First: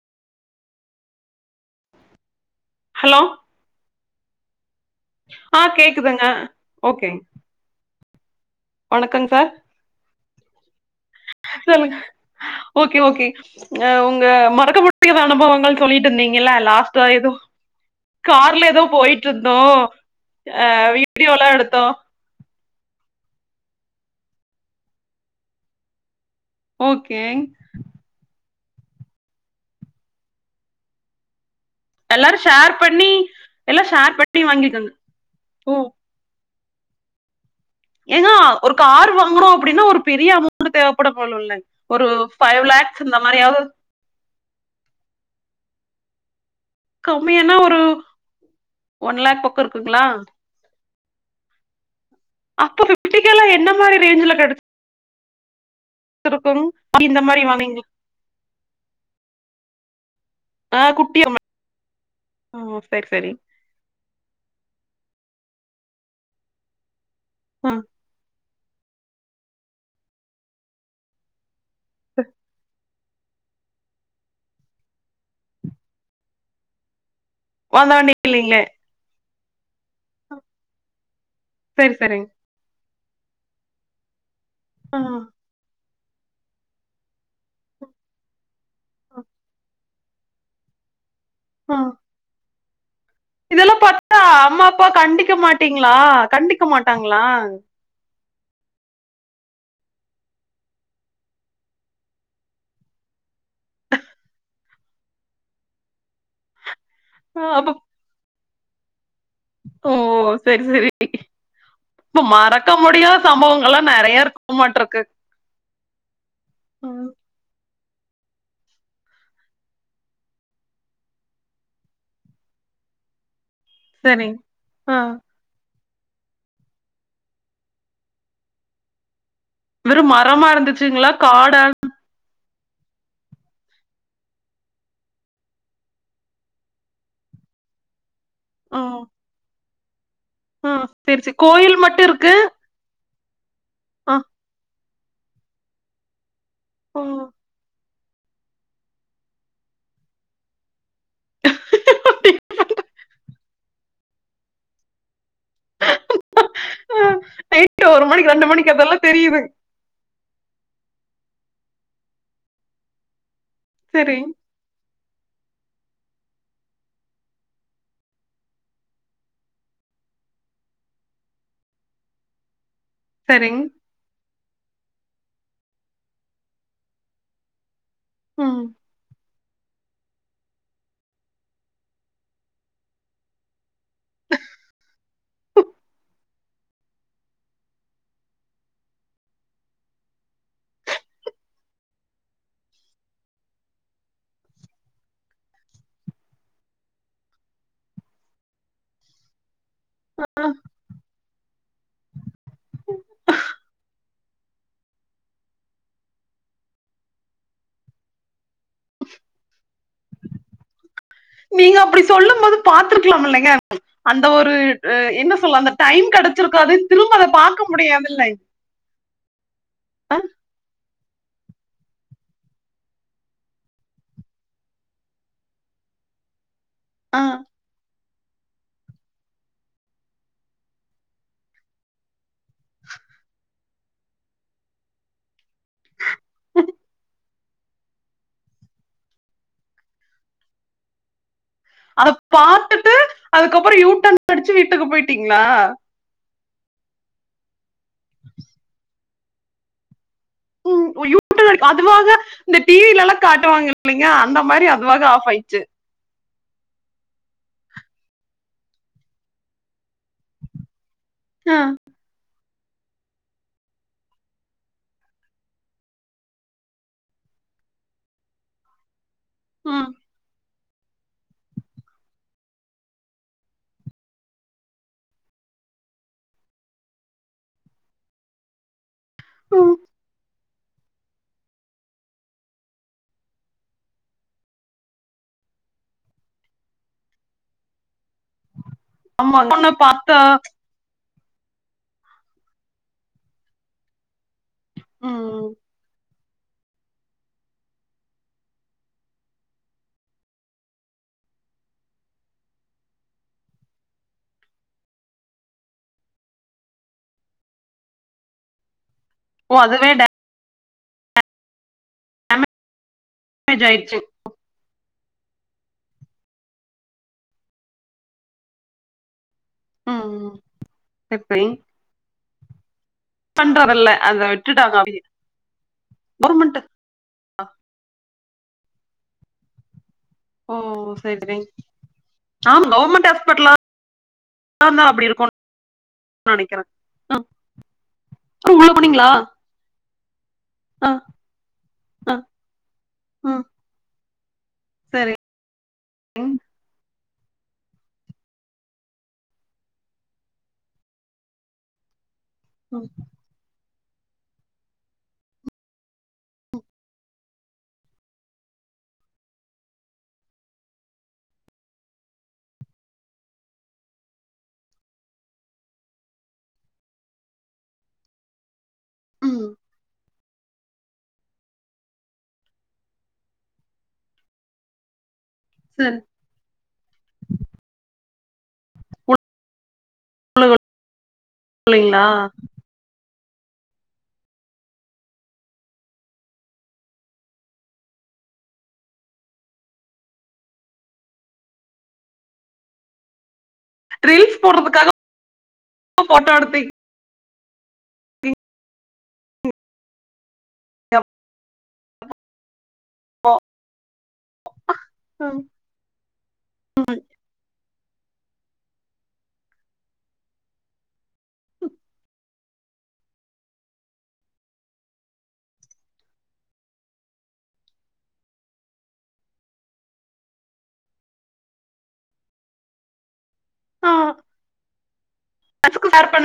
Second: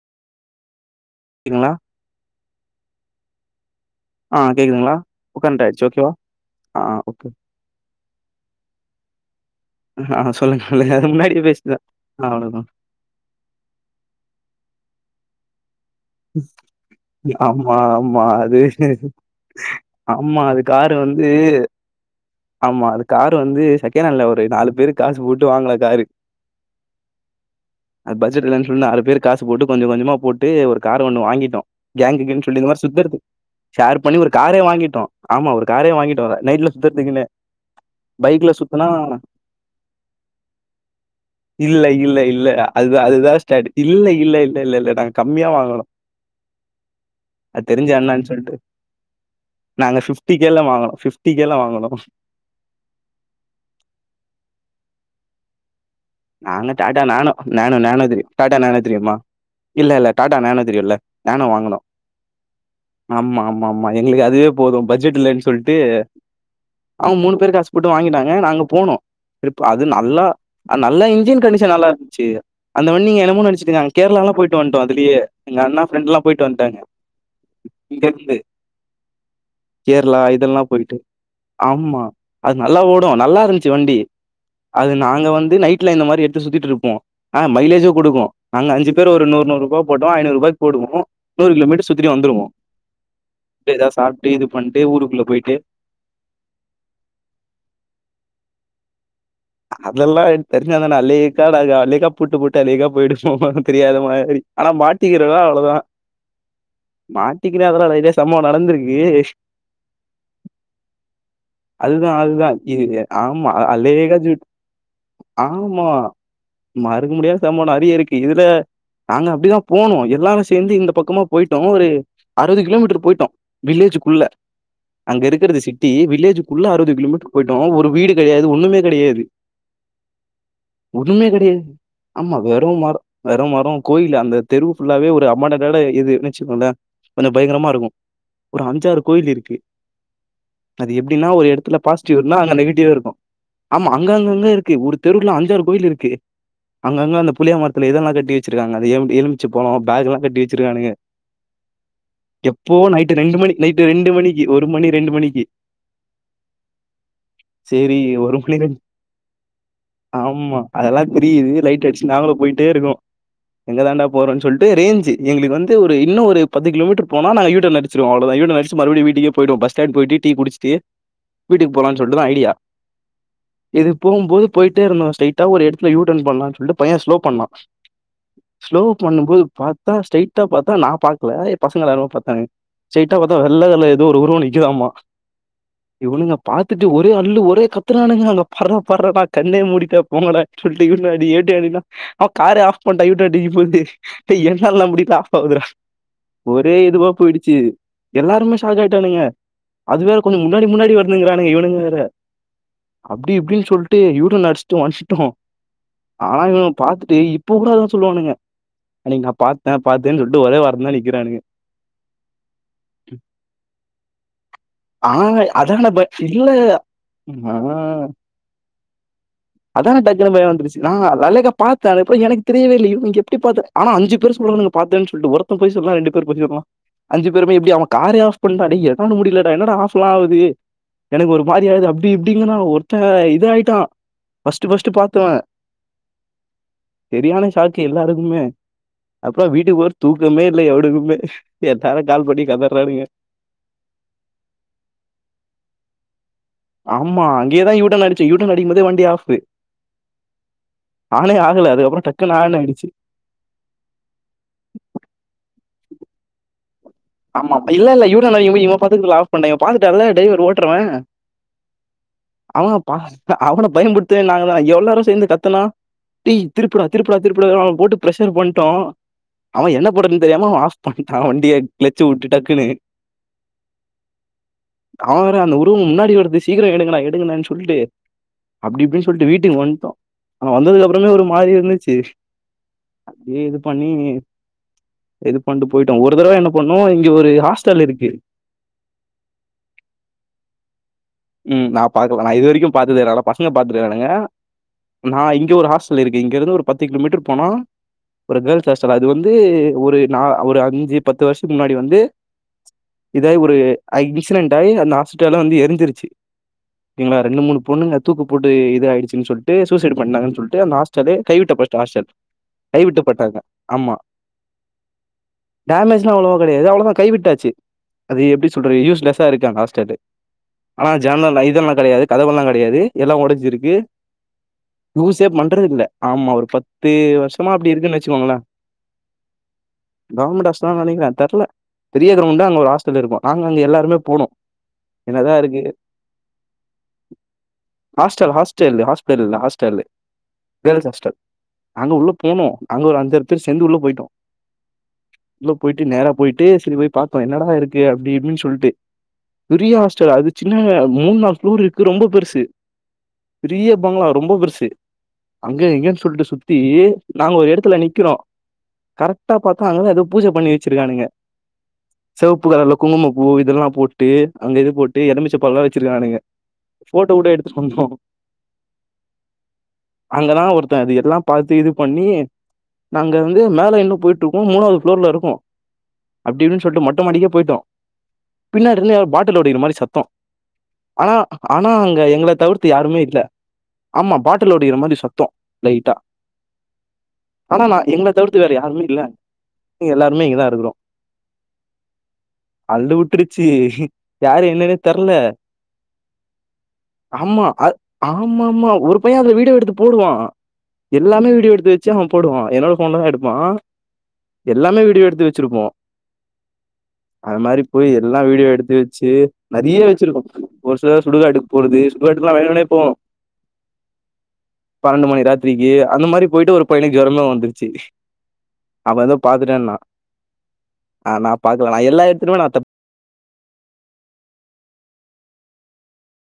ங்களா ஹலோ ஆ கேக்குதுங்களா போ ஆ கண்க்ட் ஆயிடுச்சு ஓகேவா கேக்குதுங்க ஆ ஓகே வணக்கங் சார் ஆ சொல்லுங்க ஹலோஹ சொல்லுங்க ஓகே ஓகே ஆ உங்க மறக்க முடியாதா அனுபவங்கள் சொல்லிட்டு இருந்தீங்கல்ல லாஸ்ட்டா எதோ ஆமா, ஆமா. அது கார்ல ஏதோ போயிட்டு இருந்தோ ஆமா அது அ காரு வந்து வீடியோ எல்லா எடுத்தோ ஆமா அது காரு வந்து செகண்ட் ஹாண்ட்ல ஒரு நாலு பேரு காசு போட்டு வாங்குன காரு ஓகே நாலு பேரு காசு போட்டு கொஞ்ச கொஞ்சமா போட்டு ஒரு காரு ஒண்ணு வாங்கிட்டோ எல்லாரு கேங்குகுன்னு சொல்லி இந்த ஷேர் மாரி பண்ணி சுத்தறது ஷேர் பண்ணி ஒரு காரே வாங்கிட்டோ ஆமா ஒரு காரே வாங்கிட்டோ நைட்ல சுத்தறதுக்குன்னு ஏங்கா ஒரு கார் வாங்கறோ அப்டின்னா ஒரு பெரிய அமௌண்ட் தேவப்பட போல இல்லங் ஒரு ஃபைவ் அதுதா லேக்ஸ் இந்த அதுதா மாரியாவது ஸ்டேடு இல்ல இல்ல இல்ல இல்ல இல்ல நாங்க கம்மியா வாங்குனோ கம்மியானா அது ஒரு தெரிஞ்ச அண்ணா சொல்ட்டு ஒன் லேக் பக்கோ நாங்க இருக்குங்களா ஃபிஃப்டி கே லா வாங்குனோ ஃபிஃப் டி கே லா வாங்குனோ அப்றோ ஃபிஃப்டி கே லா என்ன மாரி ரேஞ்சில கெடச் நாங்க டாடா இந்த நானோ மாரி வாங்குனீங் நேனோ நேனோ தெரியு டாடா நேனோ தெரியுமா இல்லல்ல டாடா நேனோ ஆ தெரியுல்ல குட்டியா நேனோ வாங்குனோ ஆ சரி சரி ஆமா ஆமா ஆமா எங்களுக்கு அதுவே போது பட்ஜெட் இல்லன் சொல்ட் டு அவங் மூணு பேரு ஆ காஸ் போட்டு வாங்கிட்டாங்க நாங்க போனோ [unintelligible] ப்பா அது நல்லா அத் நல்லா இன்ஜின் கண்டிஷன் நல்லா இருந்துச்சு அந்த வண் நீங்க என்னமோ நெனைச்சுக்குங்க நாங் கேரளாலா போய்ட்டு வந்ட்டோ அதுலியே எங்க அண்ணா ஃப்ரெண்ட்லா போய்ட்டு வந்ட்டாங்க ஓ அந்த இங்க வண்டி இருந்து இல்லீங்களே கேரளா இதெல்லா போய்ட்டு சரி ஆம்மா சரிங்க அது நல்லா ஓ டு நல்லாருந்ச்சு வண்டி அது ஆ நாங்க வந் வீட்ல இந்த மாரி எடுத்து சுத்திட்ருப்போ ஆ மைலேஜு குடுக்கு நாங்க அஞ்சு பேர் ஒரு நூர் நூர் ருபா போட்டோ ஐநூர் ருபாய்க் போடுவோ நூறு கிலோ ஆ மீட்ரு சுத்திட்டு வந்துருவோ இதெல்லா எதா பாத்தா சாப்ட்டு இது அம்மா பண்ட்டு அப்பா ஊருக்குள்ள கண்டிக்க போயிட்டு மாட்டீங்ளா கண்டிக்க மாட்டாங்ளா அதெல்லா தெரிஞ்சா தான அல்லேக்கா நாங்க அல்லேக்கா புட்டு புட்டு அலேக்கா போயிடுவோ ஒன்னு தெரியாத மாதிரி ஆனா மாட்டிக்கிறோனோ அவ்ளோ தா ஆ மாட்டிக்கிற அப்ப அதல்லா [unintelligible] இதே சம்பவோ நடந்திருக்கு ஓ செரி செரி அதுதா ஓ அதுதா மறக்க இது முடியாத ஆமா சம்பவங்கெல்லா அல்லேக்கா நெறையா இருக்கு ஜூட் மாட்ருக்கு ஆமா ம் மறக்க முடியாத சம்பவோ நெறையா இருக்கு இதுல நாங்க அப்டி தா போனோ எல்லாரு சேந்து இந்த பக்கமா போய்ட்டோ ஒரு அறுவது கிலோமீட்ரு போய்ட்டோ வில்லேஜுக்குள்ள சரிங்க ஆ அங்க இருக்கறது சி ட்டி வில்லேஜுக்குள்ள அறுவது கிலோமீட்ரு போய்ட்டோ ஒரு வீடு கெடயாது ஒன்னுமே கெடயாது வெறு மரமா இருந்துச்சுங்ளா காடா வெறு மர வெறு மரோ கோயிலு அந்த தெரு ஃபுல்லாவே ஒரு அம்மாட்ட காடே இது வெச்சுக்கோங்ளே கொஞ்ச பயங்கரமா இருக்கு ஒரு ஆ அஞ்சாறு கோயிலிருக்கு ஆ அது சரி எப்டின்னா சரி ஒரு கோயில் எடத்துல மட்டு பாசிட்டிவ் இருக்கு இருந்தா அங்க நெகட்டீவு இருக்கு ஆமா அங்க ஆ அங்க அங்க இருக்கு ஒரு தெருவுல அஞ்சாறு கோயிலிருக்கு ஓ அங்கங்க அந்த புளிய மரத் துல இதெல்லா கட்டி வெச்சிருக்காங்க அந்த எம்ட்டு எலுமிச்ச பழோ பேக் எல்லா கட்டி வெச்சிருக்கானுக எப்போ நைட்டு ரெண்டு மணி நைட்டு ரெண்டு மணிக்கு ஒரு மணி ரெண்டு மணிக்கு ஆ நைட்டு சேரி மணிக்கு ஒரு ரெண்டு மணி மணிக்கு ரெண் அதெல்லா தெரியுது ஆம்மா அதெல்லா புரியிது லைட்டா அடிச்ட்டு நாங்களு போய்ட்டே இருக்கோ எங்க தான்டா சரிங் போறோன் சொல்ட்டு ரேஞ்சி எங்களுக்கு வந்து ஒரு இன்னு ஒரு பத்து கிலோமீட்ரு போனா நாங்க யூ டர்ன் அடிச்சிருவோ அவ்ளோ தா யூ டர்ன் அடிச்ட்டு மறுபடி வீட்டுக்கே போய்டுவோ பஸ் ஸ்டாண்ட் போய்ட்டு டீ குடிச்ட்டு வீட்டுக்கு போலான் சொல்ட்டு தா ஐடியா சரிங் போயி போய்ட்டே இருந்தோ ஸ்ட்ரெய்ட்டா ஒரு எடத்துல யூ டர்ன் பண்ணலான் சொல்ட்டு பைய ஸ்லோ பண்ணா ம் ஸ்லோ பண்ணும்போது பாத்தா ஸ்ட்ரெய்ட்டா பாத்தா நா பாக்ல எ பசங்கள எல்லார்மே பாத்தாங்க ஸ்ட்ரெய்ட்டா பாத்த வெள்ள கல து ஒரு உருவோ நிக்குதாமா இவுனுங்க பாத்துட்டு ஒரே அல்லு ஒரே கத்தரானுங்க அங்க பார்ரா பார்ரானா கண்ணே மூடிட்டா போங்கடா சொல்ட்டு யூ டனு அடி ஏ டனு அடின்னா அவ காரே ஆஃப் பண்ட்டா யூ டன் அடிக்க மாட்ட டே என்னால் நா முடிட்ரு ஆஃப் ஆவுதுடா ஒரே இதுவா போயிடுச்சி எல்லாருமே ஷாக் ஆய்ட்டானுங்க அது வேற கொஞ்ச முன்னாடி முன்னாடி வர்துங்கிறானுங்க இவுனுங் வேற அப்டி இப்டினு சொல்ட்டு யூ டர்ன் அடிச்ட்டு வந்ட்டோ ஆனா இவனுங் பாத்துட்டு இப்ப கூட அதா சொல்வானுங்க அன்னிக் நா பாத் தே பாத்தே சொல்ட்டு ஒரே வாரத் தா நிக்கிறானுங்க நீங்க அப்டி சொல்லும் போது பாத்துருக்கலாமில்லைங்க அந்த ஒரு அ ஆனா என்ன சொல்ல அந்த அதான பய டைம் இல்ல கெடச்சிருக் கு அது திரும்ப அத பாக்க ஆஹ், முடியாதில்லை [unintelligible] அதான டக்குனு பய வந்தரிசு ந நல்லைக்கா பாத்த [unintelligible] எனக்கு தெரியவே [unintelligible] அஞ்சு பேர் சொல்ராங்க பாத்தேன் சொல்ட்டு ஒருத்த பொய் சொ [unintelligible] ரெண்டு பேர் போசக்கலாம் அஞ்சு பேருமே எப்படி அவ காரே ஆஃப் பண்ணூட என்னால முடியலடா என்னடா ஆஃப்லா ஆகுது எனக்கு ஒரு மாதிரி ஆகுது அப்டி இப்டிங்கிரா ஒருத்தன் இதா ஆயிட்டா ஃபர்ஸ்ட்டு ஃபர்ஸ்ட்டு பாத்தவே [inaudible] சரியான ஷாக்கு எல்லாருக்குமே அப்ற வீட்டுக்கு போற தூக்கமே இல்ல எவடக்குமே அத பாத்துட்டு அதுக்கப்புற யூட்டேன் அடிச்சு வீட்டுக்கு போயிட்டீங்களா ஆமா அங்கேயேதான் யூடன் அடிச்ச யூடன் அடிபது வண்டி ஆப் ம், ஐயோ, ஆனே ஆகல. அதுக்கப்புறம் அதுவாக டக்குன்னு ஆன் இந்த ஆயிடுச்சு. டிவில எல்லா காட்டுவாங்க இல்லைங்க அந்த மாரி அதுவாக ஆப் ஆயிடுச்சு ஆமா ஆமா இல்ல இல்ல [unintelligible] பாத்து ஆப் பண்ட்டா பாத்துட்டால்ல டிரைவர் ஓட்றவ ஆ அவங் அவன பயம்புடுத்தன் நாங்க தான் எல்லாரு சேர்ந்து கத்துனா டீ திருப்புடா திருப்புடா திருப்புடா அவன் போட்டு பிர்ஷர் பண்ட்டோ அவன் என்ன ம், போடறன்னு தெரியாம ஆஃப் பண்ணிட்டா வண்டிய கிளச்சு விட்டு டக்குன்னு அவ வேற அந்த உருவோ முன்னாடி வருது சீக்கிரோ எடுங்கடா எடுங்கடானு சொல்லு அப்டிப்டின்னு சொ ட்டு வீட்டுக்கு ம். வன்ட்டோ ஆனா வந்ததுக்கு அப்புறமே ஒரு மாரி இருந்துச்சு அப்டியே இது பண்ணி இது பண்ணட்டு போயிட்டோ ஒரு தடவை என்ன பண்ணோ இங்க ஒரு ஹாஸ்டல் இருக்கு ஆமா அங்க தா உன்ன பாத்த ம் நா பாக்கலா நா இது வரைக்கு பாத்ததே ஆனா பசங்க பாத்திருக்கானுக நா ம், இங்க ஒரு ஹாஸ்டல் இருக்கு இங்க இருந்து ஒரு பத்து கிலோ மீட்டர் போனா ஒரு கேர்ள்ஸ் ஹாஸ்டல் அது வந்து ஒரு நா ஒரு அஞ்சு பத்து வருஷத்துக்கு முன்னாடி வந்து இதாயி ஒரு இன்சிடென்ட் ஆயி அந்த ஹாஸ்ட்டலு வந்து எரிஞ்சிருச்சு ங்களா ரெண்டு மூணு பொண்ணுங்க தூக்கு போட்டு இது ஆயிடுச்சு ன்னு சொல்ட்டு ஓ அதுவே சூசைடு பண்ணாங்க சொல்ட்டு அந்த ஹாஸ்டல கைவிட்ட ஹாஸ்டல் கைவிட்ட பட்டாங்க டேமேஜ் ஆமா ஆயிடுச்சு டேமேஜ் அவ்ளவோ கெடையாது அவளோதா கைவிட்டாச்சு அது எப்டி சொல்றது யூஸ்லெஸ் த்தா இருக்கா ஹாஸ்டலு ம், ஆனா ஜன சரி இதெல்லா கெடையாது கதவல்லா கெடையாது எல்லா ஒடைஞ்சிருக்கு பண்றதில்ல அதை விட்டுட்டாங்க யூசே பண்றது இல்ல ஆமா ஒரு கவர்மெண்ட் பத்து வருஷமா அப்டி இருக்குன்னு வெச் ச்சிங்கோஙளே கவர்மெண்ட் ஓ ஹாஸ்டல் தா நெனைக்கிறே சரி சரி தெரல பெரிய கிரவுண்டா அங்க ஆமா ஒரு ஹாஸ்டல் கவர்மெண்ட் இருக்கு நாங்க ஹாஸ்பிட்டலா அங்க எல்லாருமே போனோ இருந்தா அப்படி இருக்கும் என்னதா இருக்கு நெனைக்கிறே ஆ ஹாஸ்டல் உள்ள ஹாஸ்டல்லு போனீங்களா ஹாஸ்பிட்டல்ல ஹாஸ்டல்லு தேல்ஸ் ஆ ஹாஸ்டல் அங்க உள்ள ஆ போனோ அங்க ஒரு அஞ்சாறு பேர் ம் சேந்து உள்ள போயிட்டோ சரி உள்ள போயிட்டு நேரா போயிட்டு சரி போய் பாத்தோ என்னடா இருக்கு அப்டின்னு சொல்ட்டு பெரிய ஹாஸ்டல் அது சின்ன மூணு நாலு ஃப்ளோர் இருக்கு ரொம்ப பெருசு ம் பெரிய ப்பாங்கள ரொம்ப பெருசு அங்க இங்கன்னு சொல்ட்டு சுத்தி நாங்க ஒரு எடத்துல நிக்கிறோ கரெக்டா பாத்தா அங்காதா எதோ பூஜை பண்ணி வச்சிருக்கானுங்க செவப்பு கலர்ல்ல குங்கும பூ இதெல்லா போட்டு அங்க இது போட்டு எலுமிச்ச பழல்லா வச்சிருக்கானுக ஃபோட்டோ கூட எடுத்துட்டு வந்தோ ம் அங்கதா ஒருத்த அது எல்லா பாத்து இது பண்ணி நாங்க வந்து மேல இன்னு போயிட்டு இருக்கோ மூணாவது ஃப்ளோர்ல இருக்கோ சரி அப்டி இப்டின்னு சொல்லிட்டு மொட்ட மாடிக்கே போயிட்டோ பின்னாடிருந்து யாரோ பாட்டில் ஓடிக்கிற மாரி சத்தோ ஆனா ஆனா அங்கே போலீங்களா எங்களை தவிர்த்து யாருமே இல்ல ஆமா பாட்டிலோடகிற மாரி சத்தோ லைட்டா ஆனா நா எங்கள தவிர்த்து வேற யாருமே இல்ல எல்லாருமே இங்கதா இருக்கறோ அள்ளு வுட்டுரு ச்சி ரீல்ஸ் யாரு என்னன்னேத் போடுறதுக்காக தெர்ல போட்டோ எடுத்தீங்க ஆமா அ ஆமாமா ஒரு பைய அதுல வீடியோ எடுத்துப் போடுவா எல்லாமே வீடியோ எடுத்து வெச்சு அவ போடுவா என்னோட ஃபோன்லதா எடுப்பா எல்லாமே வீடியோ எடுத்து ம் வெச்சிருப்போ அது மாரி போய் எல்லா வீடியோ எடுத்து வெச்சு நெறைய வெச்சிருக்கோ ஒரு சிலர் சுடுகாட்டுக்கு போறது சுடுகாட்டுகெல்லா வேணுனே போனோ பன்னெண்டு மணி ராத்திரிக்கு அந்த மாரி போயிட்டு ஒரு பையனுக்கு ஜொரமே வந்துருச்சு அவ எதோ பாத்துட்டேன்னா, ஆ நா பாக்கலா, நா எல்லா எடத்துலையுமே நா தப் ஆ ஸ்க்கு ஷேர் பண்ணு